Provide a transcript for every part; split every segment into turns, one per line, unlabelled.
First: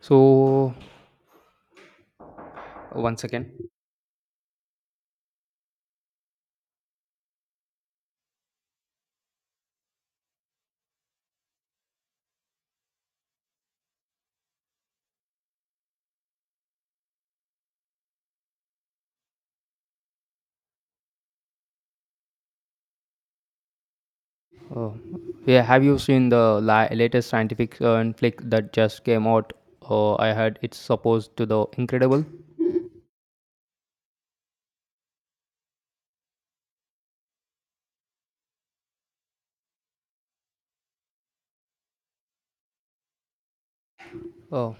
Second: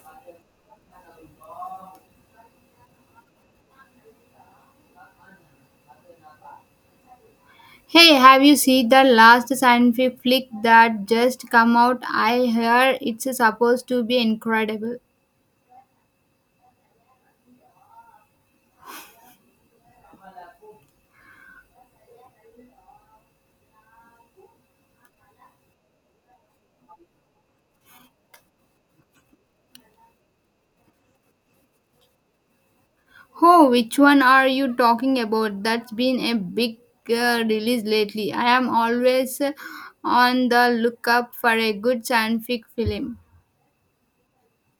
So once again,
Hey, have you seen the last scientific flick that just come out? I hear it's supposed to be incredible.
uh, yeah, have you seen the latest scientific conflict that just came out? I heard it's supposed to the incredible.
Oh, which one are you talking about? That's been a big release lately. I am always on the lookup for a good scientific film.
Uh,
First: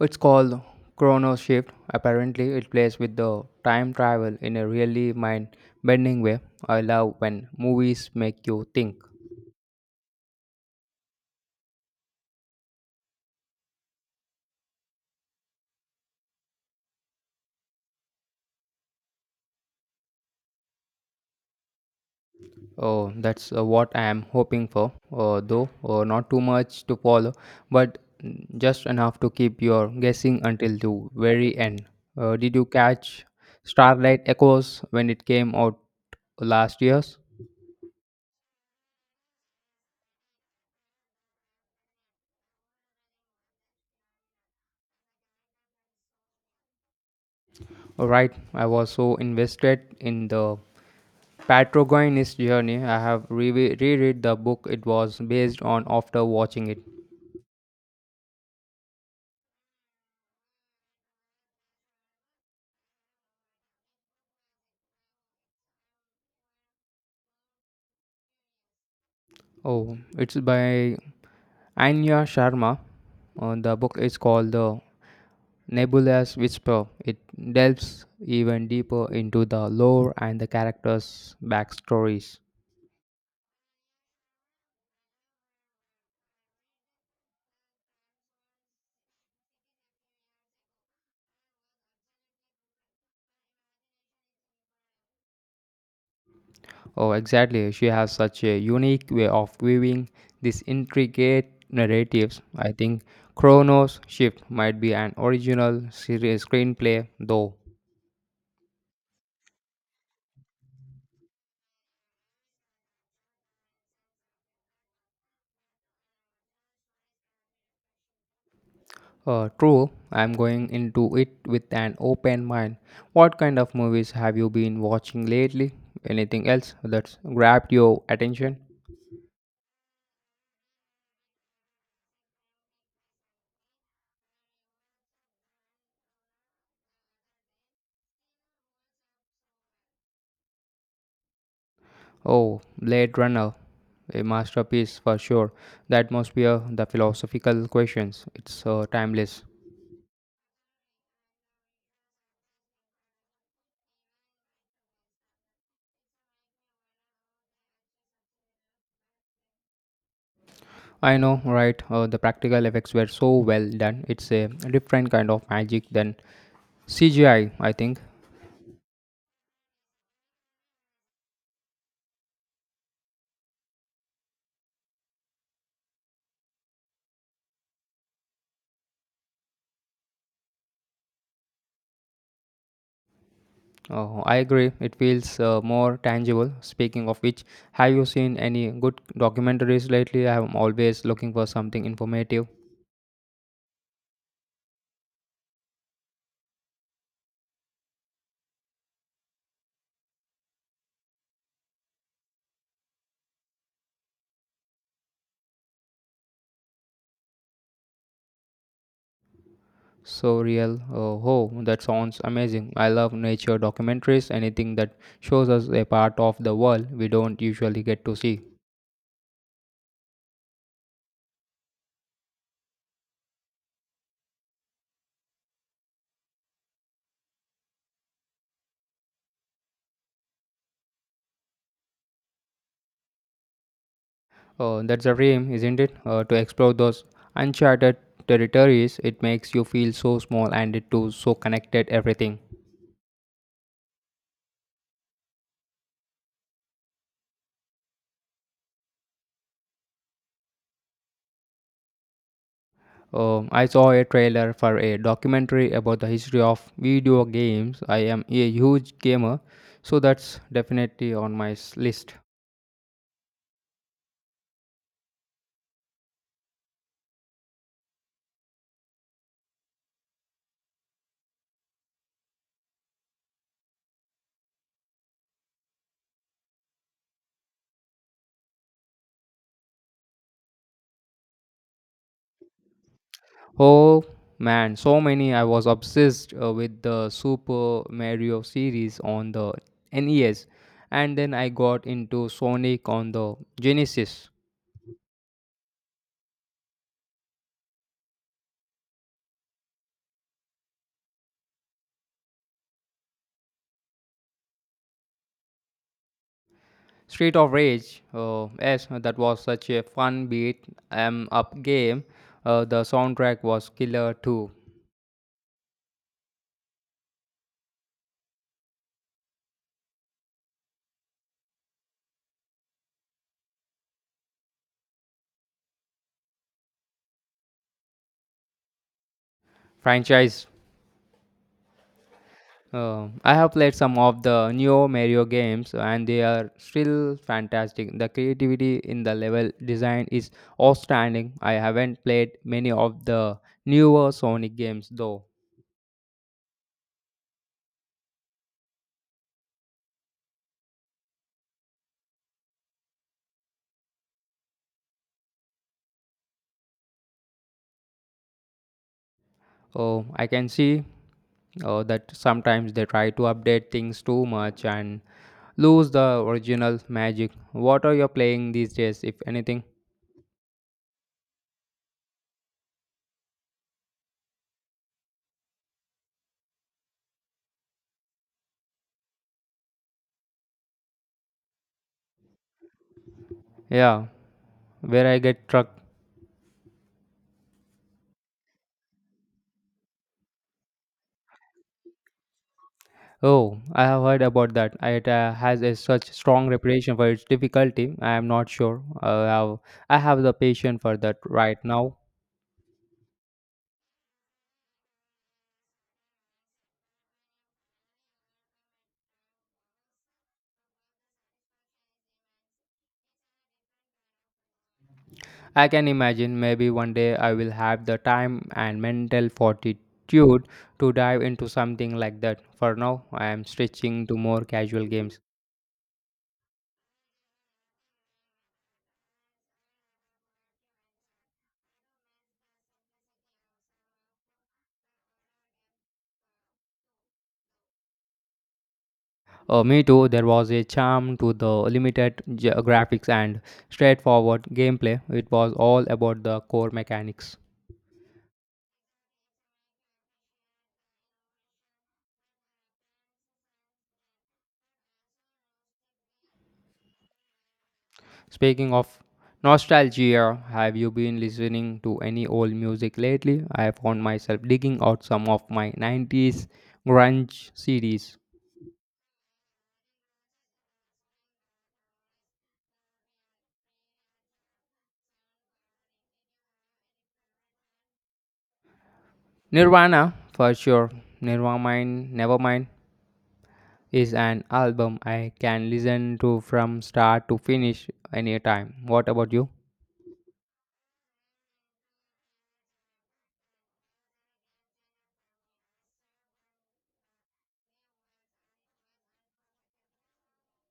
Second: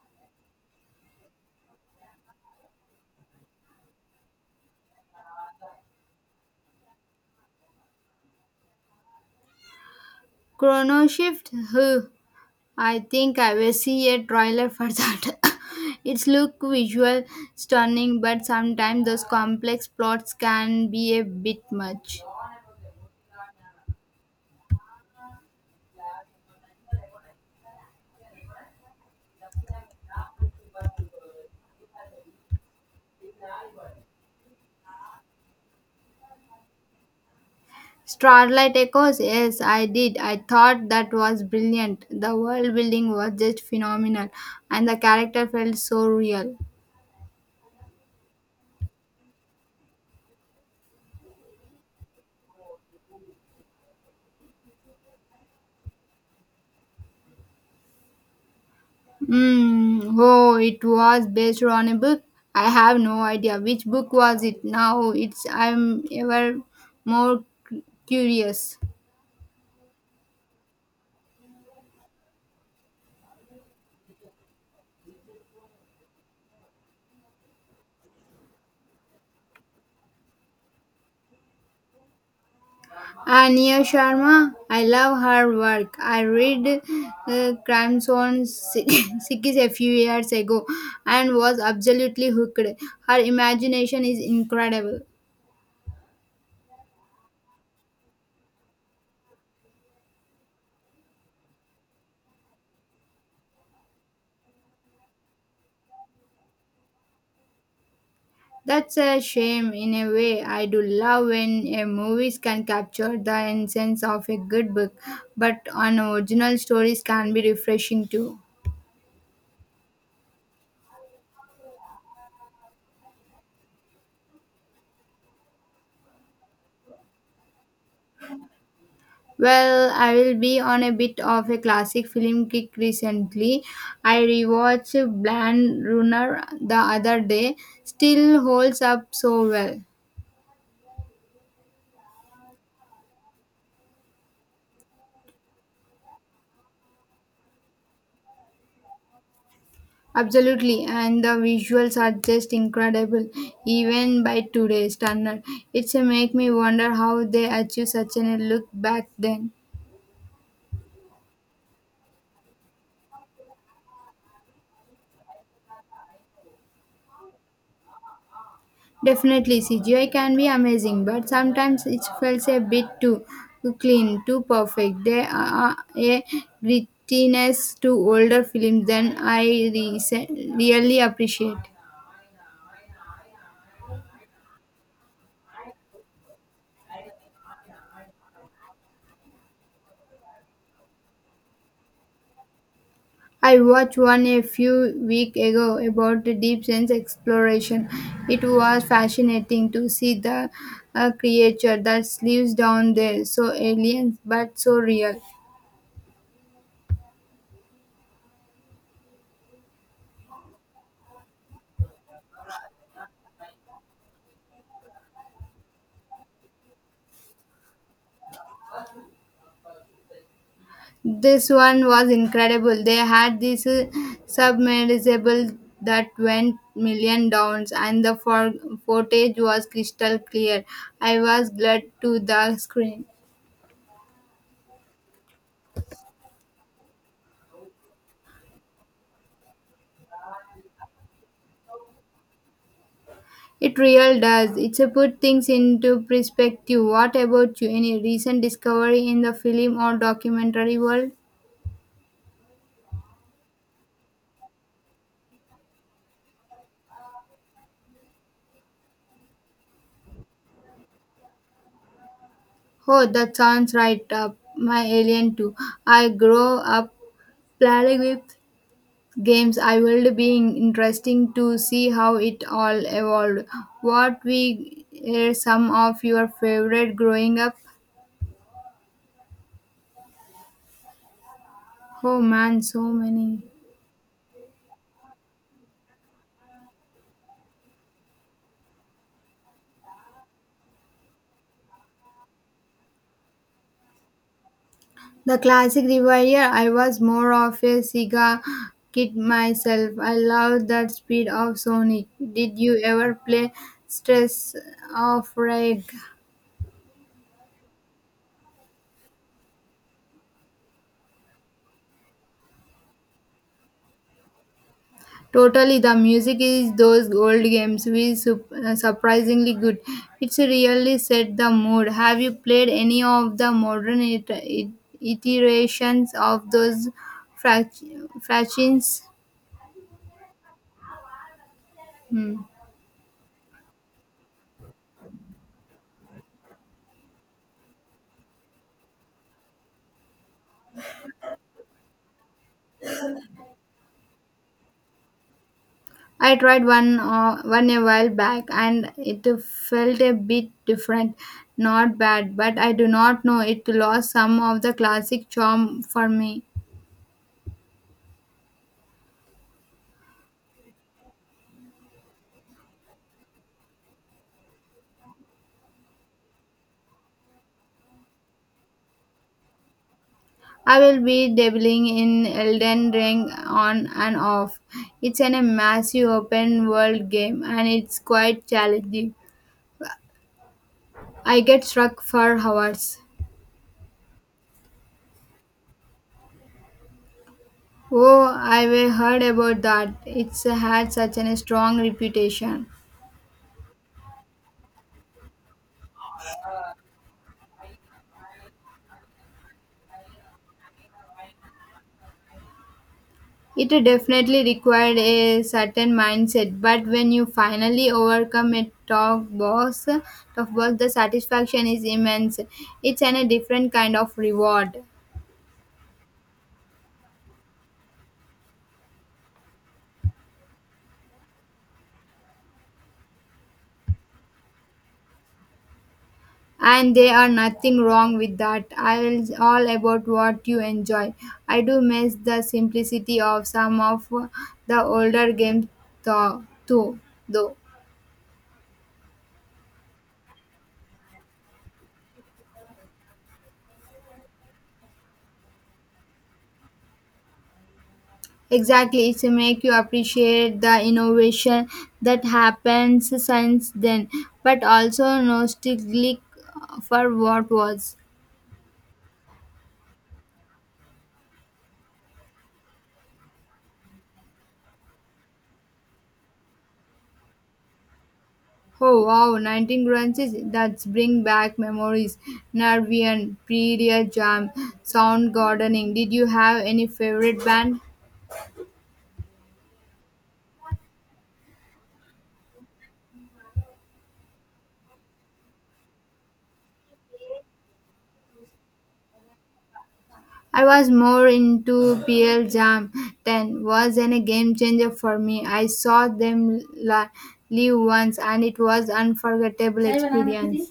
it's called Chrono Shift. Apparently, it plays with the time travel in a really mind-bending way. I love when movies make you think.
Chrono Shift? Huh. I think I will see a trailer for that. It's look visual stunning, but sometimes those complex plots can be a bit much.
Oh, that's what I am hoping for, though not too much to follow, but just enough to keep your guessing until the very end. Did you catch Starlight Echoes when it came out last year's?
Starlight Echoes, yes, I did. I thought that was brilliant. The world building was just phenomenal, and the character felt so real.
Right, I was so invested in the Patrogonist journey. I have reread the book it was based on after watching it.
Mm, oh, it was based on a book. I have no idea which book was it now. It's I'm ever more curious.
Oh, it's by Anya Sharma. The book is called The Nebula's Whisper. It delves even deeper into the lore and the characters' backstories.
Ania Sharma, I love her work. I read Crime Sikis a few years ago and was absolutely hooked. Her imagination is incredible.
Oh, exactly. She has such a unique way of weaving these intricate narratives. I think Chronos Shift might be an original series screenplay, though.
That's a shame in a way. I do love when a movies can capture the essence of a good book, but an original stories can be refreshing too.
True, I'm going into it with an open mind. What kind of movies have you been watching lately? Anything else that's grabbed your attention?
Well, I will be on a bit of a classic film kick recently. I rewatched Bland Runner the other day. Still holds up so well.
Oh, Blade Runner. A masterpiece for sure. The atmosphere, the philosophical questions, it's timeless.
Absolutely, and the visuals are just incredible, even by today's standard. It's a make me wonder how they achieved such a look back then.
I know, right? The practical effects were so well done. It's a different kind of magic than CGI, I think.
Definitely, CGI can be amazing, but sometimes it feels a bit too clean, too perfect. There are a grittiness to older films than I rese- really appreciate.
I agree, it feels more tangible. Speaking of which, have you seen any good documentaries lately? I'm always looking for something informative.
I watched one a few weeks ago about the deep sense exploration. It was fascinating to see the creature that lives down there, so alien but so real.
So real. Oh, that sounds amazing. I love nature documentaries, anything that shows us a part of the world we don't usually get to see.
This one was incredible. They had this submersible that went million downs, and the footage was crystal clear. I was glued to the screen.
That's a dream, isn't it? To explore those uncharted territories, it makes you feel so small and it too so connected everything.
It really does. It's a put things into perspective. What about you? Any recent discovery in the film or documentary world?
I saw a trailer for a documentary about the history of video games. I am a huge gamer, so that's definitely on my list.
Oh, that sounds right up my alien too. I grew up playing with games. I will be interesting to see how it all evolved. What we are some of your favorite growing up? Oh man, so many.
Oh man, so many! I was obsessed with the Super Mario series on the NES, and then I got into Sonic on the Genesis.
The classic revier, I was more of a Sega kid myself. I loved that speed of Sonic. Did you ever play stress of rage?
Street of Rage. Oh, yes, that was such a fun beat em up game. The soundtrack was killer too.
Totally, the music is those old games surprisingly good. It's really set the mood. Have you played any of the modern iterations of those frac- fractions?
Franchise.
Hmm.
I have played some of the Neo Mario games and they are still fantastic. The creativity in the level design is outstanding. I haven't played many of the newer Sonic games though.
I tried one a while back, and it felt a bit different. Not bad, but I do not know it lost some of the classic charm for me.
Oh, I can see that sometimes they try to update things too much and lose the original magic. What are you playing these days, if anything?
I will be dabbling in Elden Ring on and off. It's a massive open world game and it's quite challenging. I get stuck for hours.
Yeah, where I get struck.
Oh, I have heard about that. It's had such a strong reputation.
Oh, I have heard about that. It has a such strong reputation for its difficulty. I am not sure. I have the patience for that right now.
It definitely required a certain mindset, but when you finally overcome a tough boss, the satisfaction is immense. It's a different kind of reward.
I can imagine maybe one day I will have the time and mental fortitude to dive into something like that. For now, I am stretching to more casual games.
And there are nothing wrong with that. I'll all about what you enjoy. I do miss the simplicity of some of the older games though, too, though.
Me too, there was a charm to the limited graphics and straightforward gameplay. It was all about the core mechanics.
Exactly, it's make you appreciate the innovation that happens since then, but also nostalgic for what was.
Speaking of nostalgia, have you been listening to any old music lately? I found myself digging out some of my 90s grunge CDs.
Oh wow, 19 crunches, that's bring back memories. Nervian, Period Jam, Sound Gardening. Did you have any favorite band?
Nirvana, for sure. Nirvana, Nevermind is an album I can listen to from start to finish anytime. What about you?
I was more into PL Jam. 10 was a game changer for me. I saw them live once and it was unforgettable experience.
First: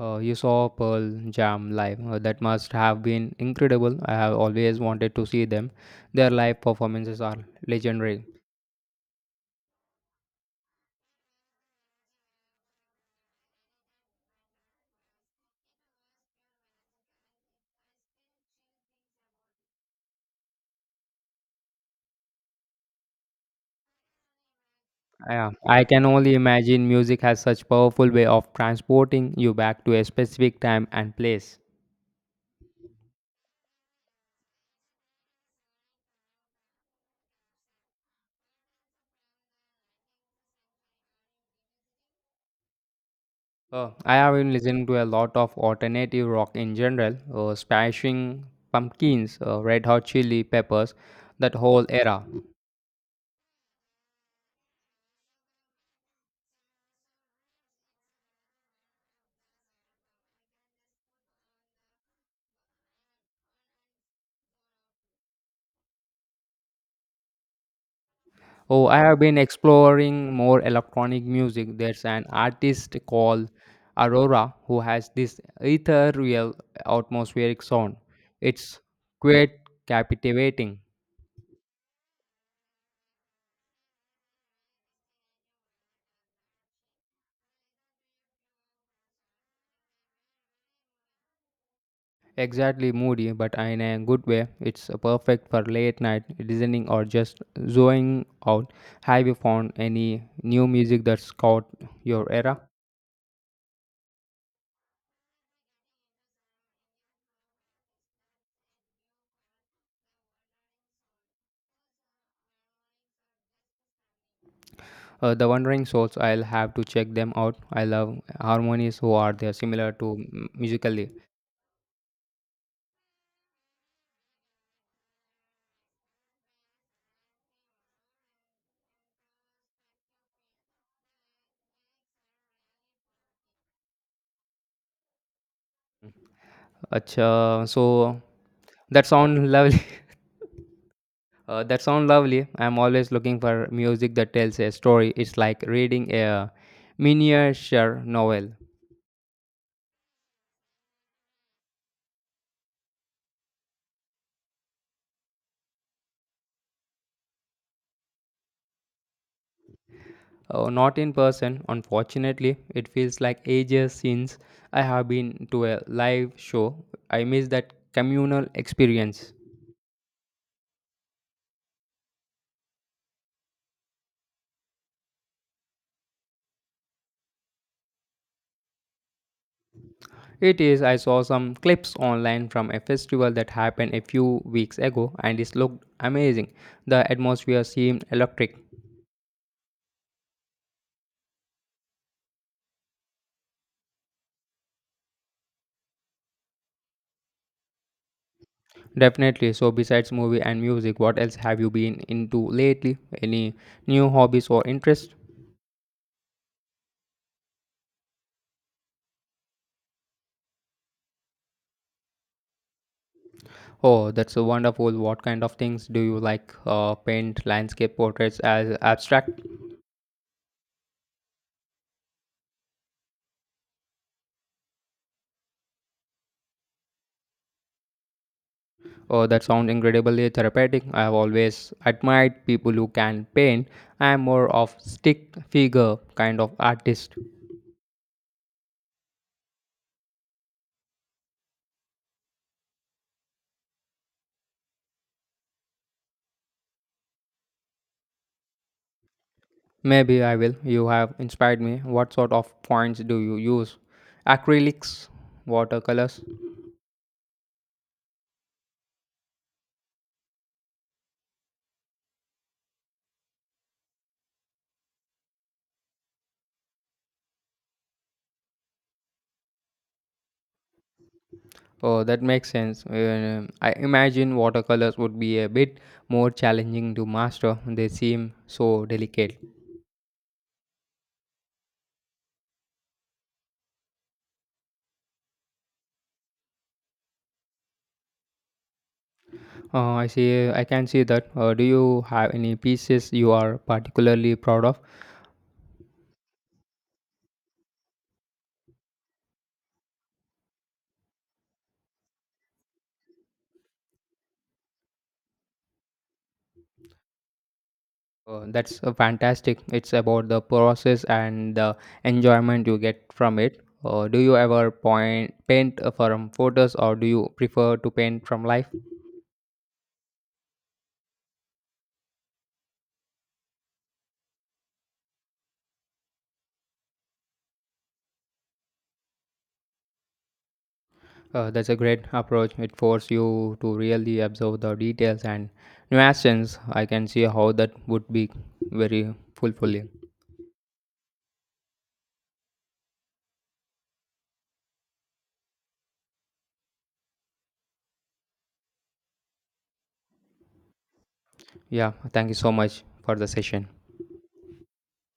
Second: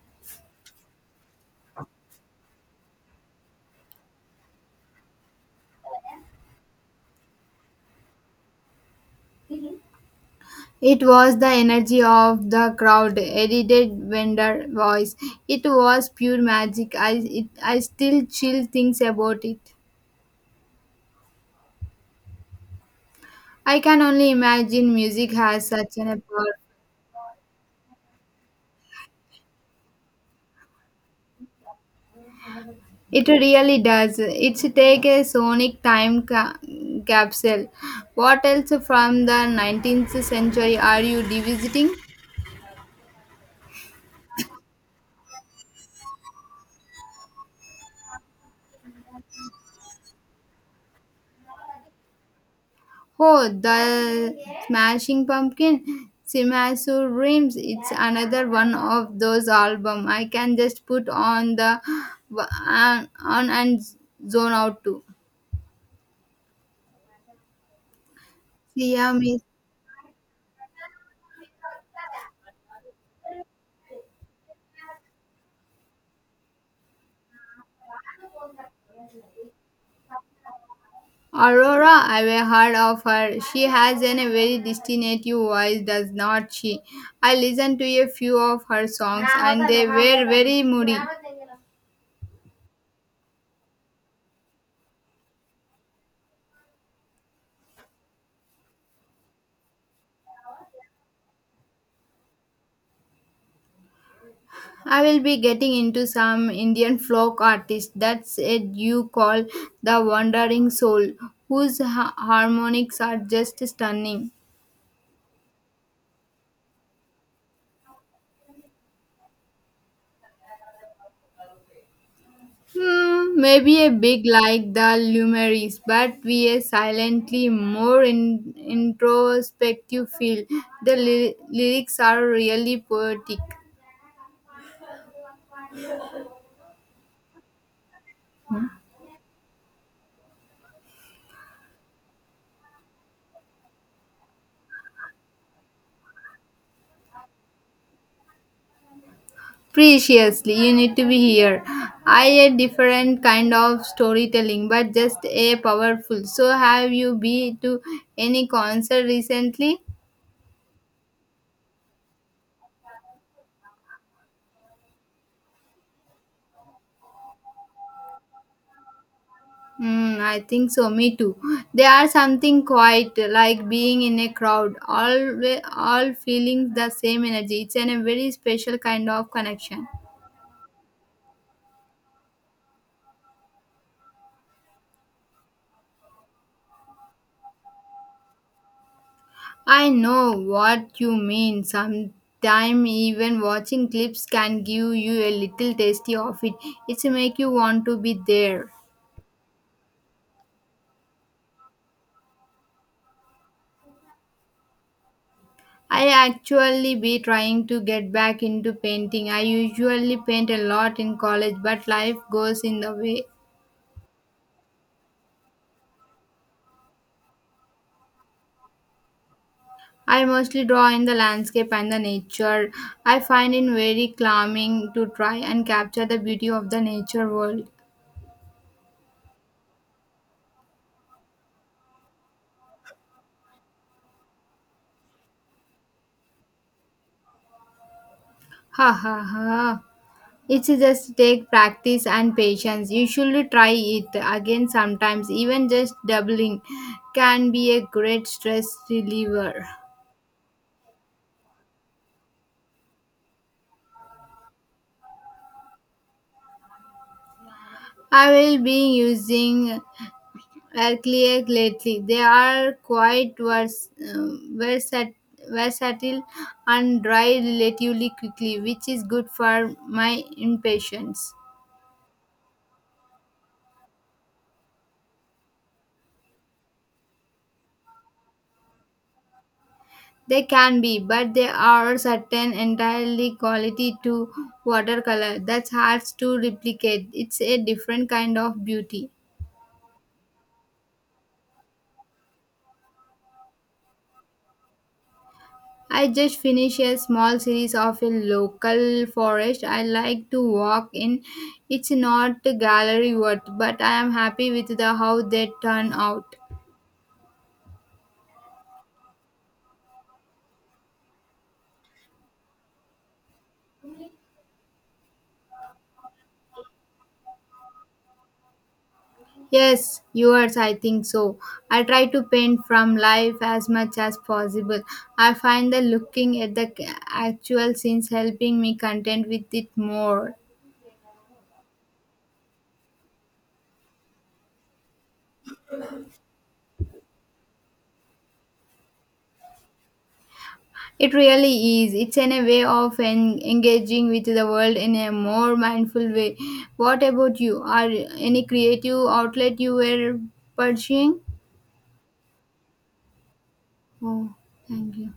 You saw Pearl Jam live. That must have been incredible. I have always wanted to see them. Their live performances are legendary.
It was the energy of the crowd, edited vendor voice. It was pure magic. I still chill things about it. I can only imagine music
Yeah,
has
I
such
can
an
only
power.
imagine music has such powerful way of transporting you back to a specific time and place.
It really does. It's take a sonic time capsule. What else from the 19th century are you revisiting?
I have been listening to a lot of alternative rock in general, Smashing Pumpkins, Red Hot Chili Peppers, that whole era.
Oh, the Smashing Pumpkin, Simasu Dreams. It's another one of those album. I can just put on the on and zone out to.
Oh, I have
Siam
been exploring more electronic music. There's an artist called Aurora who has this ethereal atmospheric sound. It's quite captivating.
Aurora, I've heard of her. She has a very distinctive voice, does not she? I listened to a few of her songs and they were very moody.
Exactly moody, but in a good way. It's perfect for late night listening or just zoning out. Have you found any new music that's caught your era?
I will be getting into some Indian folk artist that's it you call the wandering soul, whose harmonics are just stunning.
The Wandering Souls, I'll have to check them out. I love harmonies who are there similar to musically.
Hmm, maybe a big like the Lumeris, but we a silently more introspective feel. The lyrics are really poetic.
Acha, so that sound lovely. That sound lovely. I'm always looking for music that tells a story. It's like reading a miniature novel.
Preciously, you need to be here. I a different kind of storytelling, but just a powerful. So have you been to any concert recently?
Not in person, unfortunately. It feels like ages since I have been to a live show. I miss that communal experience.
Mm, I think so. Me too. They are something quite like being in a crowd, we- all feeling the same energy. It's in a very special kind of connection.
It is. I saw some clips online from a festival that happened a few weeks ago, and it looked amazing. The atmosphere seemed electric.
I know what you mean. Sometime even watching clips can give you a little tasty of it. It's make you want to be there.
Definitely. So, besides movie and music, what else have you been into lately? Any new hobbies or interests?
I actually be trying to get back into painting. I usually paint a lot in college, but life goes in the way.
Oh, that's so wonderful. What kind of things do you like? Paint landscape portraits as abstract?
I mostly draw in the landscape and the nature. I find it very calming to try and capture the beauty of the nature world.
Oh, that sounds incredibly therapeutic. I have always admired people who can paint. I am more of stick figure kind of artist.
Ha ha ha. It's just take practice and patience. You should try it again sometimes. Even just doubling can be a great stress reliever.
Maybe I will. You have inspired me. What sort of points do you use? Acrylics, watercolors.
I will be using are Clear lately. They are um, versat- versatile and dry relatively quickly, which is good for my impatience.
Oh, that makes sense. I imagine watercolors would be a bit more challenging to master. They seem so delicate.
They can be, but there are certain entirely quality to watercolor that's hard to replicate. It's a different kind of beauty.
I see. I can see that. Do you have any pieces you are particularly proud of?
I just finished a small series of a local forest I like to walk in. It's not gallery worth, but I am happy with the how they turn out.
That's fantastic. It's about the process and the enjoyment you get from it. Do you ever point paint from photos, or do you prefer to paint from life?
Yes, yours I think so. I try to paint from life as much as possible. I find the looking at the actual scenes helping me content with it more.
That's a great approach. It forces you to really observe the details and nuances. I can see how that would be very fulfilling.
It really is. It's in a way of engaging with the world in a more mindful way. What about you? Are any creative outlet you were pursuing?
Yeah, thank you so much for the session.
Oh, thank you.